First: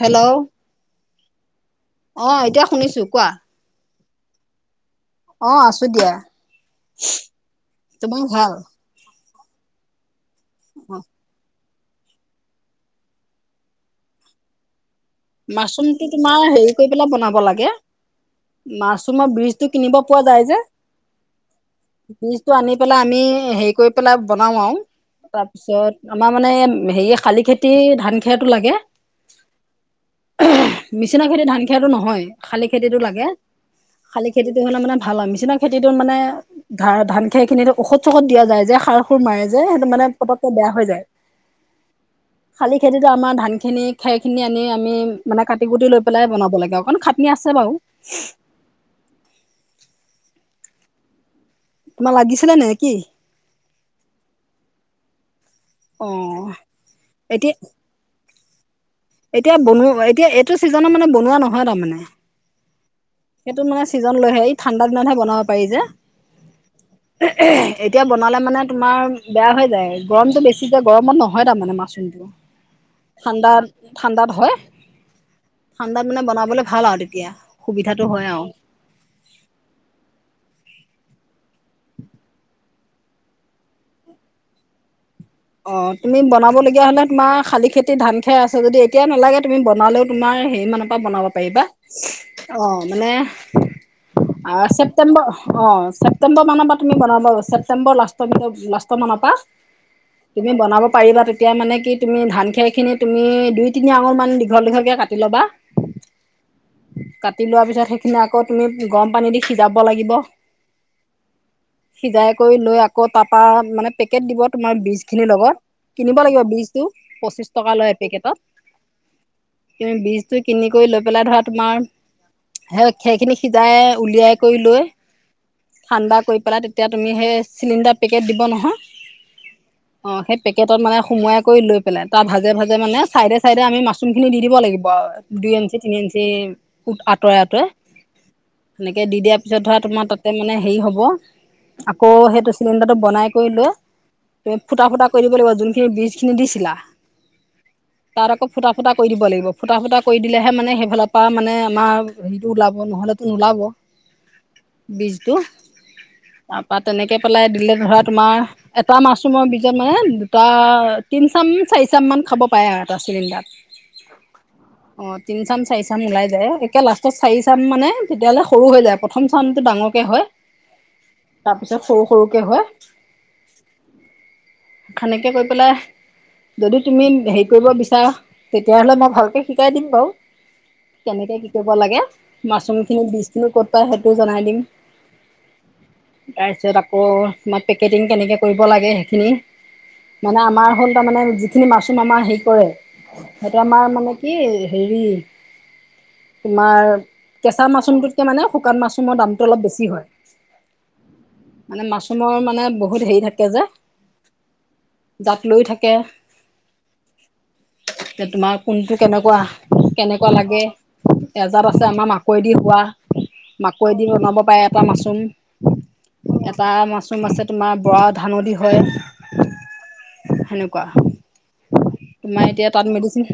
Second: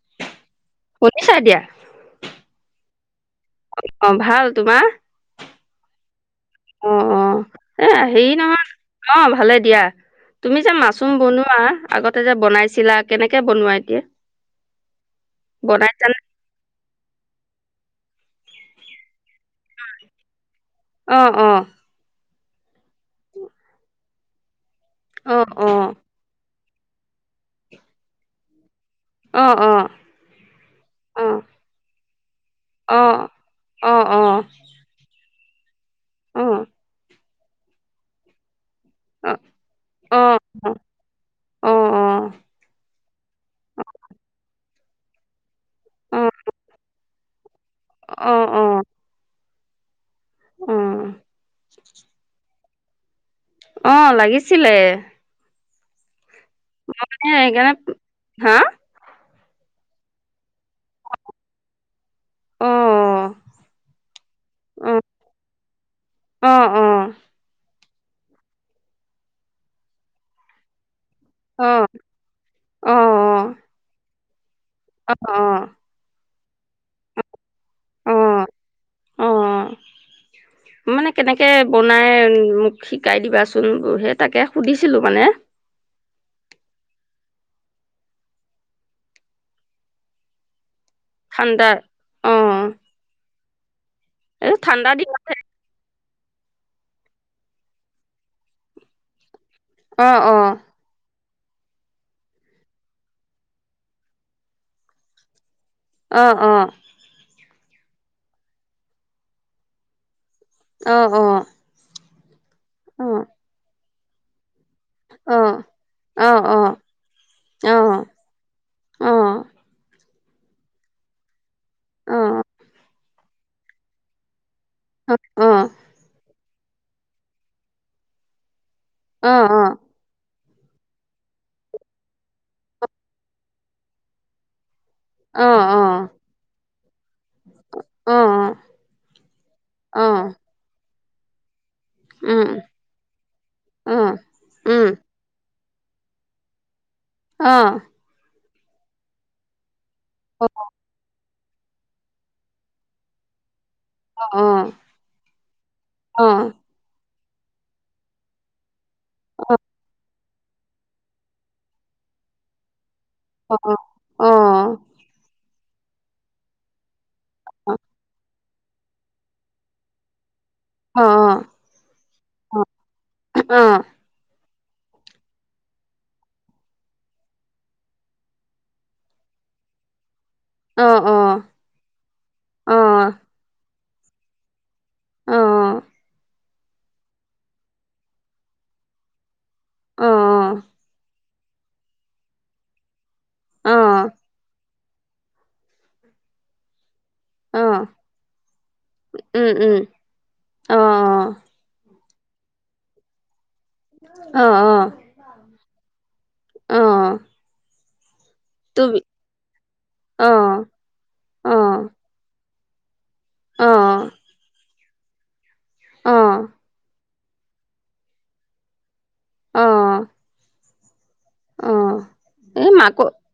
Hello! শুনিছাঁ এতিয়া! অ', এতিয়া শুনিছোঁ, কোৱা? অ' ভাল, তোমাৰ? অ', আছোঁ দিয়া, অ অ এ তোমাৰ হেৰি ভাল! নহয় অ', ভালে দিয়া, তুমি যে অ মাছৰুম বনোৱা। আগতে যে বনাইছিলা, কেনেকে বনোৱা এতিয়া। মচৰুম টো বনাইছানে তোমাৰ হেৰি কৰি পেলাই বনাব লাগে, মাছৰুমৰ বীজটো কিনিব পোৱা যায় যে। অ', অ'। বীজটো আনি পেলাই, আমি হেৰি কৰি পেলাই বনাও আৰু। অ অ তাৰপিছত আমাৰ মানে হেৰি, শালি খেতি ধান খেৰটো লাগে। অ', অ'। অ মেচিনৰ খেতিৰ ধান খেৰটো নহয়। শালি অ অ খেতিটো লাগে, অ অ শালি অ খেতিটো হ'লে মানে ভাল হয়, মেচিনৰ খেতিতো মানে অ ধা ধান খেৰ খিনিতো ঔষধ চষত দিয়া যায় যে, সাৰ [unintelligible] মাৰে যে সেইটো মানে অ অ অ পতক তে বেয়া হৈ যায় শালি খেতিতো আমাৰ ধান খিনি খেৰ খিনি এনে আমি মানে কাটি কুটি লৈ পেলাই বনাব লাগে অকণ খাটনি আছে বাৰু। অ অ অ', তোমাৰ লাগিছে নে, নে কি? অ' লাগিছিলে। অ', মই মানে এতিয়া সেইকাৰণে হা? এতিয়া বনোৱব এতিয়া এইটো ছিজনত মানে বনোৱা নহয় তাৰমানে। অ', এইটোত মানে চিজন লৈহে এই ঠাণ্ডা দিনতহে বনাব পাৰি যে। অ'অ' এতিয়া বনালে মানে তোমাৰ বেয়া হৈ যায় গৰমটো বেছি যে গৰমত ন'। হয় অ তাৰমানে মাচৰুমটো অ ঠাণ্ডাত, ঠাণ্ডাত হয়। ঠাণ্ডাত মানে বনাবলে ভাল আৰু তেতিয়া অ সুবিধাটো হয় আও অ' মানে কেনেকে বনাই মোক শিকাই দিবাচোন বুৰহে তাকে সুধিছিলোঁ মানে অ'তুমি বনাবলগীয়া হলে তোমাৰ শালি খেতি ধান খেৰ আছে যদি এতিয়া নালাগে তুমি বনালেও তোমাৰ হেৰি মানত তাত বনাব পাৰিবা ঠাণ্ডা অ অ'মানে এই আহ ঠাণ্ডা দিন ছেপ্টেম্বৰ অ'ছেপ্টেম্বৰ মানৰ পা তুমি বনাব [unintelligible] ছেপটেম্বৰ লাষ্টৰ পিনে লাষ্টৰ মানৰ পা। অ'অ' তুমি বনাব পাৰিবা তেতিয়া মানে কি তুমি ধান খেৰখিনি তুমি দুই, তিনি আঙুলমান দীঘল দীঘকে কাটি ল'বা। অ' অ' কাটি লোৱা পিছত সেইখিনি আকৌ তুমি গৰম পানী দি সিজাব লাগিব। অ' অ' সিজাই কৰি লৈ অ আকৌ তাপা মানে পেকেট দিব তোমাৰ বিজ খিনিৰ অ লগত কিনিব অ অ লাগিব অ বীজ টো পঁচিছ অ টকা লয় এপেকেটত অ অ তুমি বীজটো কিনি কৰি লৈ পেলাই ধৰা তোমাৰ সেই খেৰ খিনি সিজাই উলিয়াই কৰি লৈ অ' অ' ঠাণ্ডা কৰি পেলাই তেতিয়া তুমি সেই চিলিণ্ডাৰ পেকেট দিব নহয় অ'অ' অ'সেই পেকেটত মানে সুমোৱাই কৰি লৈ পেলাই তাৰ ভাজে, ভাজে মানে চাইডে, চাইডে আমি মাছৰুম খিনি দি দিব লাগিব [unintelligible] দুই ইঞ্চি, তিন ইঞ্চি ফুট আঁতৰাই, আঁতৰাই। অ অ অ সেনেকে দি দিয়াৰ পিছত ধৰা তোমাৰ তাতে মানে হেই হ'ব আকৌ উম সেইটো চিলিণ্ডাৰটো বনাই কৰি লৈ অ', তুমি উম ফুটা, ফুটা কৰি দিব লাগিব যোনখিনিত বীজখিনি দিছিলা। অ', তাত আকৌ ফুটা, ফুটা কৰি দিব লাগিব ফুটা, ফুটা কৰি দিলেহে মানে সেইফালৰ পা মানে আমাৰ হেৰিটো ওলাব নহলেতো নোলাব অ অ অ বীজটো অ অ তাৰপা তেনেকে পেলাই দিলে ধৰা তোমাৰ এটা মাছৰুমৰ বীজত মানে তাৰ তিনচাম, চাৰিচাম মান খাব পাৰে আৰু এটা চিলিণ্ডাৰত। অ অ অ অ অ' তিন চাম, চাৰি চাম ওলাই যায় একে লাষ্টত চাৰি চাম অ মানে তেতিয়াহ'লে সৰু হৈ যায় পত প্ৰথম চাউনটো ডাঙৰকে হয় তাৰপিছত সৰু সৰুকে হয়। অ। সেনেকে কৰি পেলাই যদি তুমি হেৰি কৰিব বিচাৰা তেতিয়াহ'লে মই ভালকে শিকাই দিম বাও। কেনেকে কি কৰিব লাগে, মাছৰুমখিনি বীজখিনি ক'ত পায় সেইটোও জনাই দিম। অ। তাৰপিছত আকৌ তোমাৰ পেকেটিং কেনেকে কৰিব লাগে সেইখিনি। অ মানে আমাৰ হ'ল তাৰ মানে যিখিনি মাছৰুম আমাৰ হেৰি কৰে সেইটো অ অ আমাৰ মানে কি হেৰি তোমাৰ কেচা অ', মাছৰুমটোতকে মানে শুকান মাছৰুমৰ দামটো উম, অলপ উম, বেছি হয়। অ', মানে মাছৰুমৰ মানে বহুত হেৰি থাকে যে। অ অ। জাত লৈও থাকে। অ। এতিয়া তোমাৰ কোনটো তুমি কেনেকুৱা, কেনেকুৱা লাগে। অ', অ', এজাত আছে আমাৰ মাকৈ দি হোৱা অ', মাকৈ দি বনাব পাৰে এটা অ', মাছৰুম। এটা মাছৰুম আছে তোমাৰ বৰা ধানো দি হয়। অ', সেনেকুৱা। অ', তোমাৰ এতিয়া এই তাত মাকৈ মেডিচিন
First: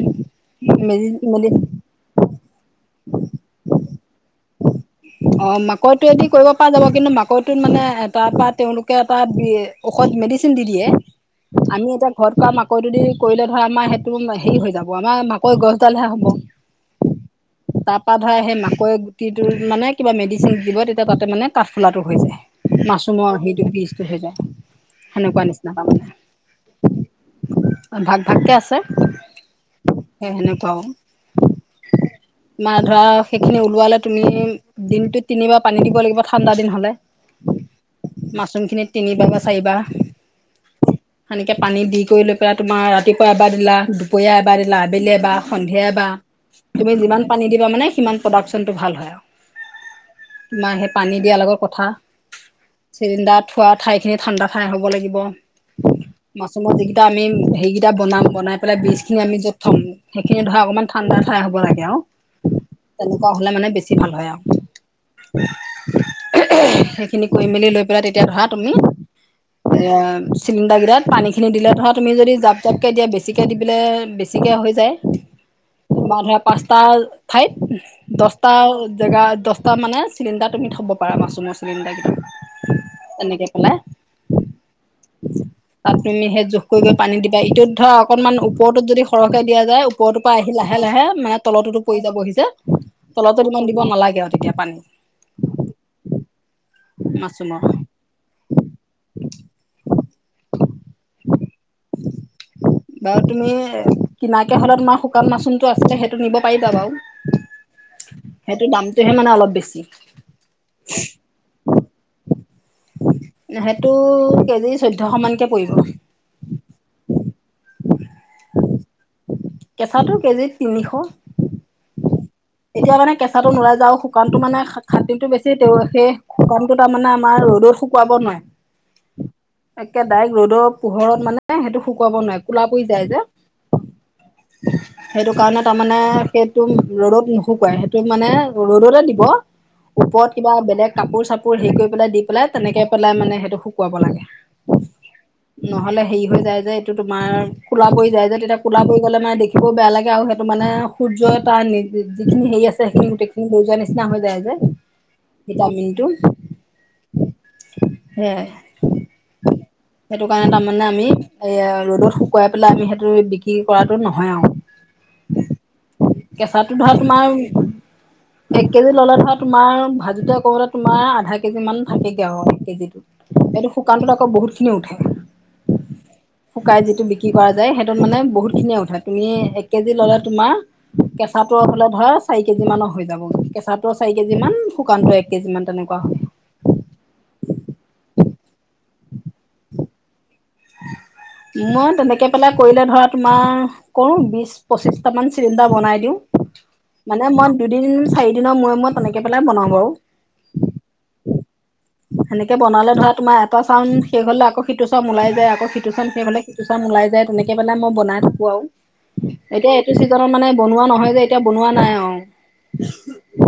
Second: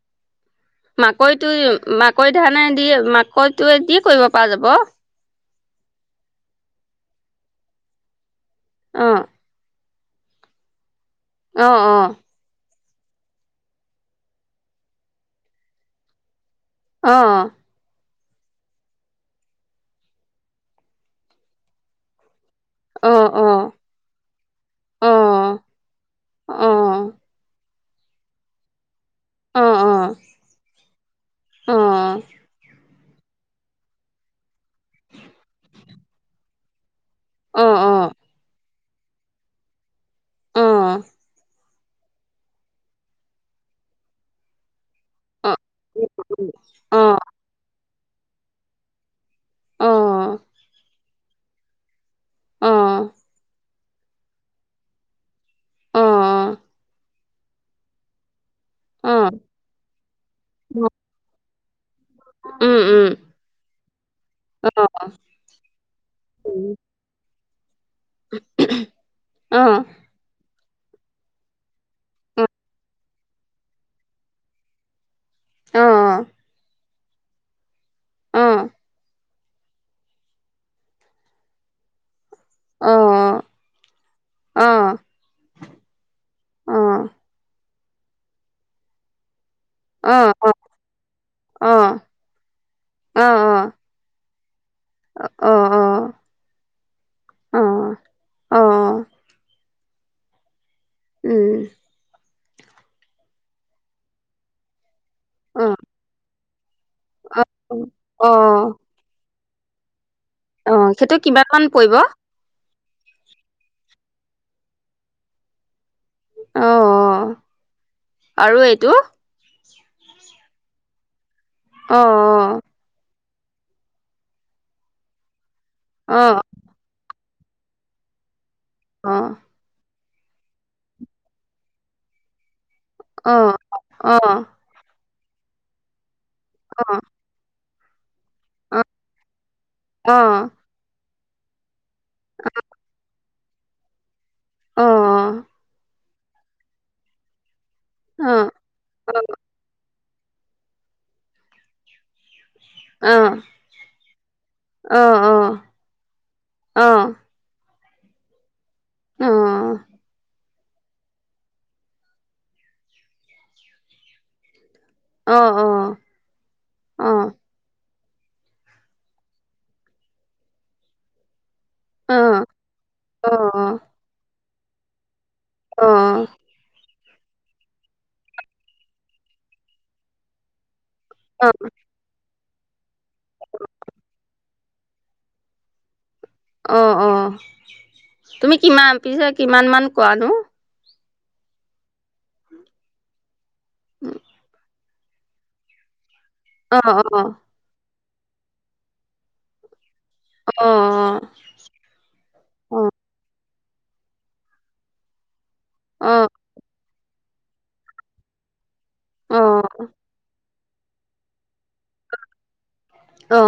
মেডি মাকৈটো মেডি মাকৈ ধানে দি মাকৈটোৱে দি কৰিব পৰা যাব। অ মাকৈটোৱে দি কৰিব পৰা যাব। কিন্তু মাকৈটোত মানে তাৰপা তেওঁলোকে এটা অ', বী ঔষধ মেডিচিন দি দিয়ে অ', আমি অ', এতিয়া ঘৰত ৰা মাকৈটো দি কৰিলে ধৰা আমাৰ সেইটো হেৰি হৈ যাব আমাৰ মাকৈ গছডালহে হ'ব। অ অ। তাৰপা ধৰা সেই মাকৈ গুটিটোত মানে কিবা মেডিচিন দিব, তেতিয়া তাতে মানে কাঠফুলাটো হৈ যায়। অ', মাছৰুমৰ সেইটো অ', বীজটো হৈ যায় অ', সেনেকুৱা অ', নিচিনা তাৰমানে। অ', অ। ভাগ ভাগকে আছে। অ', অ', অ', অ', সেই সেনেকুৱাও আও অ', তোমাৰ ধৰা সেইখিনি ওলোৱালে তুমি দিনটোত তিনিবাৰ পানী দিব লাগিব ঠাণ্ডা দিন হ'লে। অ', মাচৰুমখিনিত তিনিবাৰ বা চাৰিবাৰ সেনেকে পানী দি কৰি লৈ পেলাই তোমাৰ ৰাতিপুৱা এবাৰ দিলা, দুপৰীয়া এবাৰ দিলা আবেলি এবাৰ, সন্ধিয়া এবাৰ তুমি যিমান পানী দিবা মানে সিমান প্ৰডাকচনটো ভাল হয় আৰু। অ। তোমাৰ সেই পানী দিয়াৰ লগত কথা। অ', চিলিণ্ডাৰ থোৱা ঠাইখিনি ঠাণ্ডা ঠাই হ'ব লাগিব, মাছৰুমৰ যিকিটা আমি হেৰিকিটা বনাম বনাই পেলাই বীজখিনি আমি য'ত থম সেইখিনি ধৰা অকমান ঠাণ্ডা ঠাই হ'ব লাগে আও। উম, উম, তেনেকুৱা হ'লে মানে বেছি ভাল হয় আও। সেইখিনি কৰি মেলি লৈ পেলাই তেতিয়া ধৰা অ', তুমি অ', এ চিলিণ্ডাৰগিটাত পানীখিনি দিলে ধৰা তুমি যদি জাপ জাপকে দিয়া বেছিকে দি দিলে বেছিকে হৈ যায়। তোমাৰ ধৰা পাঁচটা ঠাইত টা জেগা দচটা মানে চিলিণ্ডাৰ তুমি থ'ব পাৰা মাচৰুমৰ চিলিণ্ডাৰকিটা। তেনেকে পেলাই। তাত তুমি সেই জোখ কৰি কৰি পানী দিবা ইটোত অ' অকণমান ওপৰতোত যদি সৰহকে দিয়া যায় ওপৰতোত পৰা আহি সি লাহে লাহে মানে তলতোতো পৰি যাব সি যে তলতোতোমান দিব নালাগে আৰু তেতিয়া পানী। অ' অ' [unintelligible] উম। বাৰু তুমি কিনাকে হ'লে তোমাৰ শুকান মাচৰুমটো আছিলে সেইটো নিব পাৰিবা বাউ। অ' অ' তেহে মানে অলপ বেছি। অ' সেইটোত কিমান মান পৰিব? সেইটো কেজি চৈধ্যশ মানকে পৰিব। অ' আৰু এইটো? কেচাটো কেজিত তিনিশ, অ', এতিয়া মানে কেচা তাতো নুলাই যে শুকানটো মানে খাট-খাটনিটো বেছি [unintelligible] সে অ', [unintelligible] মানে আমাৰ ৰ'দত শুকুৱাব অ', নোৱাৰে। কে ডাইৰেক্ট ৰ'দৰ পোহৰত মানে সেইটো শুকুৱাব নোৱাৰে কোলা পৰি যায় যে। অ' অ' সেইটো কাৰণে তাৰমানে সেইটো ৰ'দত নুশুকাই [unintelligible] টোত মানে অ', ৰ'দতে দিব, অ', অ', অ', ওপৰত কিবা বেলেগ কাপোৰ-চাপ পোৰ হেৰি কৰি দি পেলাই তেনেকে পেলাই মানে সেইটো শুকুৱাব লাগে। অ', অ', অ', অ', অ', অ', নহ'লে হেৰি হৈ যায় যে এইটো তোমাৰ কোলা পৰি যায় যে তেতিয়া অ', কোলা পৰি গ'লে মানে দেখিবয়ো বেয়া লাগে। [unintelligible] সেইটো মানে সূৰ্যৰ তাৰ [unintelligible] যিখিনি হেৰি আছে সেইখিনি গোটেই খিনি সূৰ্যৰ নিচিনা হৈ যায় যে। অ' অ' [unintelligible] টো, সেয়াই। সেইটো কাৰণে তাৰমানে আমি এয়া ৰ'দত শুকুৱাই পেলাই আমি সেইটো বিক্ৰী কৰাতো নহয় আউ। কেঁচাটো ধৰা তোমাৰ এক কেজি ল'লে ধৰা তোমাৰ ভাজিতে কৰা তোমাৰ আধাক কেজি মান থাকেগে আউ কেজিত, এইটো শুকানটোত আকৌ বহুত খিনি উঠে। অ', অ', অ', শুকাই যিটো বিক ক্ৰী কৰে যে সেইটোত মানে বহুত খিনিয়ে উঠে তুমি এক কেজি ল'লে তোমাৰ কেঁচা তোৰ ফালে ধৰা চাৰি কেজি মানৰ হৈ যাব কেঁচাটোৰ চাৰি কেজি মান শুকানটো এক কেজি মান তেনেকুৱা হ'ব। অ' অ' তুমি কিমান পিছে কিমান মান কৰানো? মই তেনেকে পেলাই কৰিলে ধৰা তোমাৰ, কৰোঁ বিশ। পঁচিশটা মান চিলিণ্ডাৰ বনাই দিওঁ, অ অ মানে মই দুদিন চাৰি দিনৰ মূৰে, মূৰে তেনেকে পেলাই বনাওঁ বাউ। অ, অ' সেনেকে বনালে ধৰা তোমাৰ এটা [unintelligible] শেষ হ'লে আকৌ সিটো [unintelligible] উলাই যায় আকৌ সিটো [unintelligible] শেষ অ হ'লে এটো [unintelligible] উলাই যায় তেনেকে মানে মই বনাই থাকোঁ আৰু, অ অ এতিয়া এইটো চিজনত মানে বনোৱা নহয় যে এতিয়া বনোৱা নাই অ আউ,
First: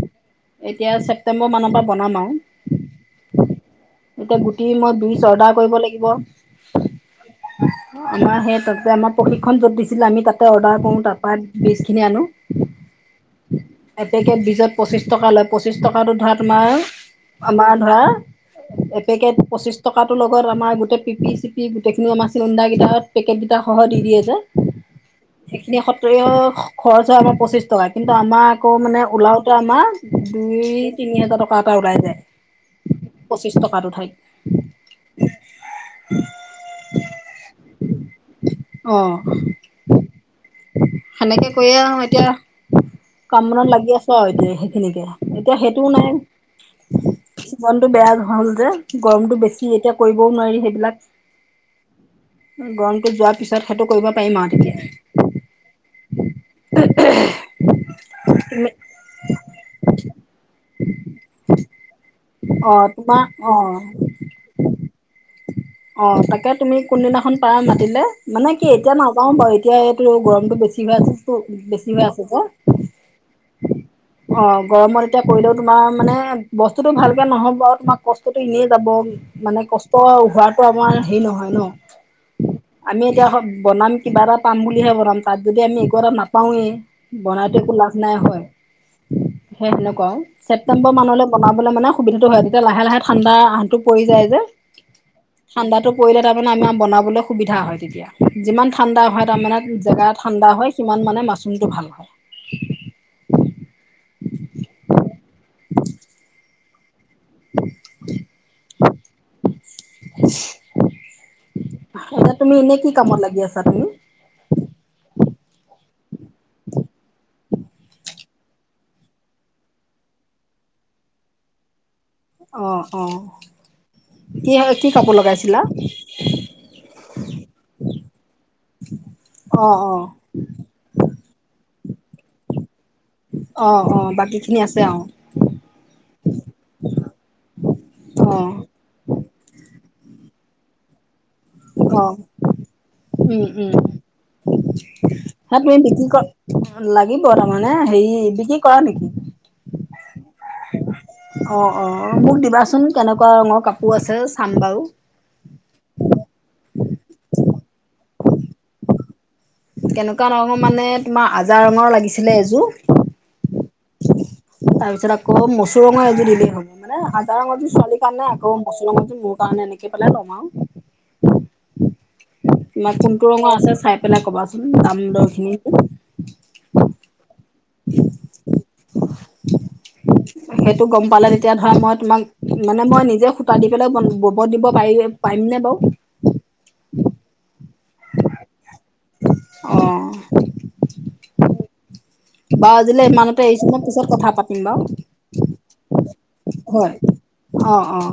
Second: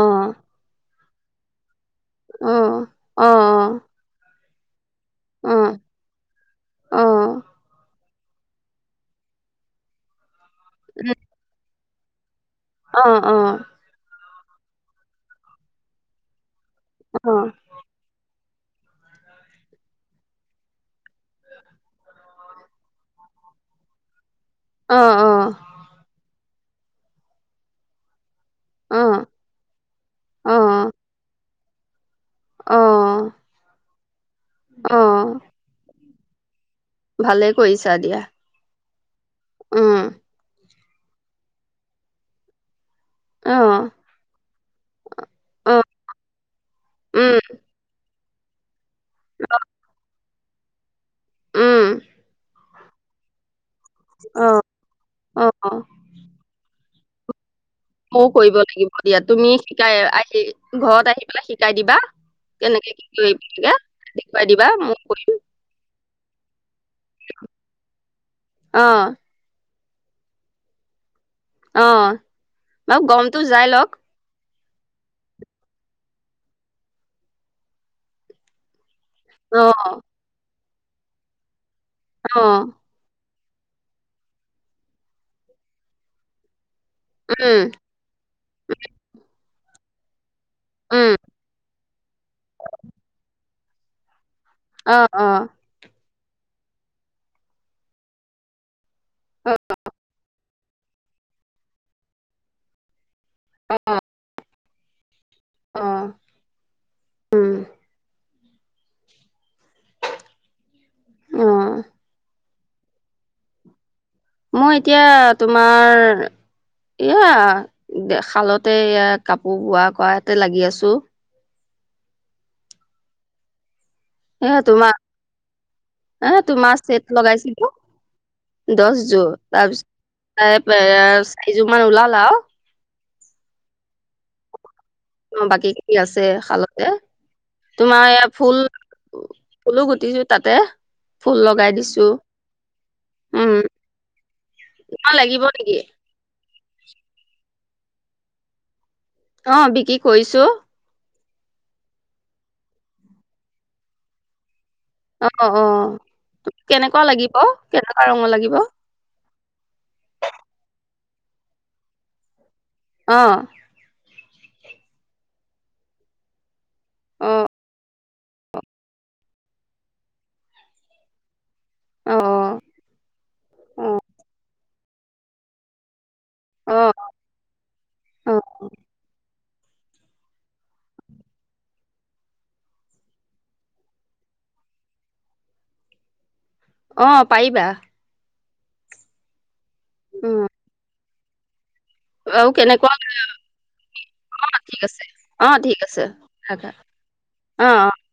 এতিয়া চেপ [unintelligible] মানৰ পৰা বনাম আউ। [unintelligible] এতিয়া গুটি মই [unintelligible] কৰিব লাগিব। আমাৰ অ সেই প্ৰক্ৰিয়া আমাৰ প্ৰশিক্ষণ য'ত দিছিলে আমি তাতে অৰ্ডাৰ কৰো তাৰ পৰা বিজ খিনি আনো। অ, অ। এপেকে বীজত পঁচিছ টকা লয়, পঁচিছ টকাটো ধৰা তোমাৰ, আমাৰ ধৰা এপেকেট পঁচিশ টকাটো লগত আমাৰ গোটেই পিপি-চিপি গোটেইখিনি আমাৰ চিন্দা কেইটা পেকেট গিতাটা সহটি দিয়ে যে। সেইখিনি সত্ৰ খৰচ হয় আমাৰ পঁচিশ টকা কিন্তু আমাৰ আকৌ মানে ওলাওতে আমাৰ অ অ দুই-তিনি হাজাৰ টকা এটা ওলাই যায়। অ। পঁচিছ টকাত [unintelligible] অ। [inaudible] ভালে কৰিছা দিয়া। অ। উম। সেনেকে কৈয়ে এতিয়া অ কাম-বনত লাগি আছো আৰু এতিয়া সেইখিনিকে। এতিয়া অ সেইটোও নাই। উম গৰমটো বেয়া হ'ল যে, গৰমতটো বেছি এতিয়া কৰিবও নোৱাৰি সেইবিলাক। উম গৰমটো যোৱাৰ পিছত সেতু কৰিব পাৰিম অ আৰু তেতিয়া। অ। [unintelligible] ময়ো কৰিব তুমি লাগিব দিয়া, তুমি শিকাই আহি ঘৰত আহি পেলাই শিকাই দিবা। অ কেনেকে কি কি তোমাৰ [unintelligible] অ দেখোই দিবা ময়ো কৰিম। অ তাকে তুমি কোনদিনাখন পাৰ মাতিলে মানে কি এতিয়া অ', নাযাও বাৰু এতিয়া এইটো গৰমটো বেছি হৈ আছেটো বেছি হৈ অ', আছে যে। বাৰু গমটো যাই লওক। অ গৰমত এতিয়া কৰিলেও তোমাৰ মানে বস্তুটো ভালকে নহ'ব আৰু তোমাৰ কষ্টতটো এনেই যাব। মানে কষ্ট অ', হোৱাটো আমাৰ হেৰি নহয় ন। অ। আমি এতিয়া বনাম কিবা এটা পাম বুলিহে বনাম, তাত যদি আমি একো এটা নাপাওঁয়ে বনাইতো একো উম, লাভ নাই হয়, সেই সেনেকুৱা আও। ছেপটেম্বৰ উম, মানলৈ বনাবলৈ মানে সুবিধাটো হয়। তেতিয়া লাহে লাহে ঠাণ্ডা আঁহটো পৰি যায় যে। অ', অ', ঠাণ্ডাটো পৰিলে তাৰমানে আমাৰ বনাবলৈ সুবিধা হয় তেতিয়া। যিমান ঠাণ্ডা হয় তাৰ অ', মানে জেগা ঠাণ্ডা হয় সিমান মানে মাছৰুমটো ভাল হয়। অ, অ। অ উম। অ', [unintelligible] তুমি এনে কি কামত লাগি আছা তুমি? মই এতিয়া তোমাৰ এয়া দে খালতে এয়া কাপোৰ বোৱা কৰা এতে লাগি আছো। অ, অ। কি এ কি কাপোৰ লগাইছিলা? তোমাৰ এ তোমাৰ চেট লগাইছিলো। দছ যোৰ, অ', অ', তাৰপিছত এ চাৰি যোৰ মান ওলাল আও। অ অ বাকী খিনি আছে আও। অ বাকী খিনি আছে শালতে। তোমাৰ এই অ', ফুল ফুলো গুটিছো তাতে, ফুল লগাই দিছো। অ', উম উম তোমাক লাগিব হ নেকি? তুমি বিক্ৰী কৰ লাগিব তাৰমানে হেৰি, বিক্ৰী কৰা নেকি? অ', বিকি কৰিছোঁ। উম', অ', -অ', মোক দিবাচোন কেনেকুৱা ৰঙৰ কাপোৰ আছে, চাম বাৰু। অ', -অ', কেনেকুৱা লাগিব, কেনেকুৱা ৰঙৰ লাগিব। কেনেকুৱা ৰঙৰ মানে তোমাৰ আজা ৰঙৰ লাগিছিলে এযোৰ। অঁ',। তাৰ পিছত মচুৰ ৰঙৰ এযোৰ দিলেই হ'ব মানে আজাৰ ৰঙৰ দি ছোৱালীক। সেইকাৰণে আকৌ মচুৰ ৰঙটো মোৰ কাৰণে এনেকে পালেই লম আৰু। অ তোমাৰ কোনটো ৰঙৰ আছে অ চাই পিনে কবাচোন দাম-দৰ খিনিটো। অ', অ', -অ',। সেইটো গম পালে তেতিয়া ধৰা মই তোমাক মানে মই নিজে সুতা দি পেলাই বন-ববত দিব পাৰি। পাৰিম নে বাৰু? অ', পাৰিবা। উ অহ'। [unintelligible] [unintelligible] বা কেনেকুৱা আজিলে ইমানতে এৰিছোঁ মই পিছত কথা পাতিম ঠিক আছে অ ঠিক আছে বাৰু, ৰাখা হয়। অ', -অ',।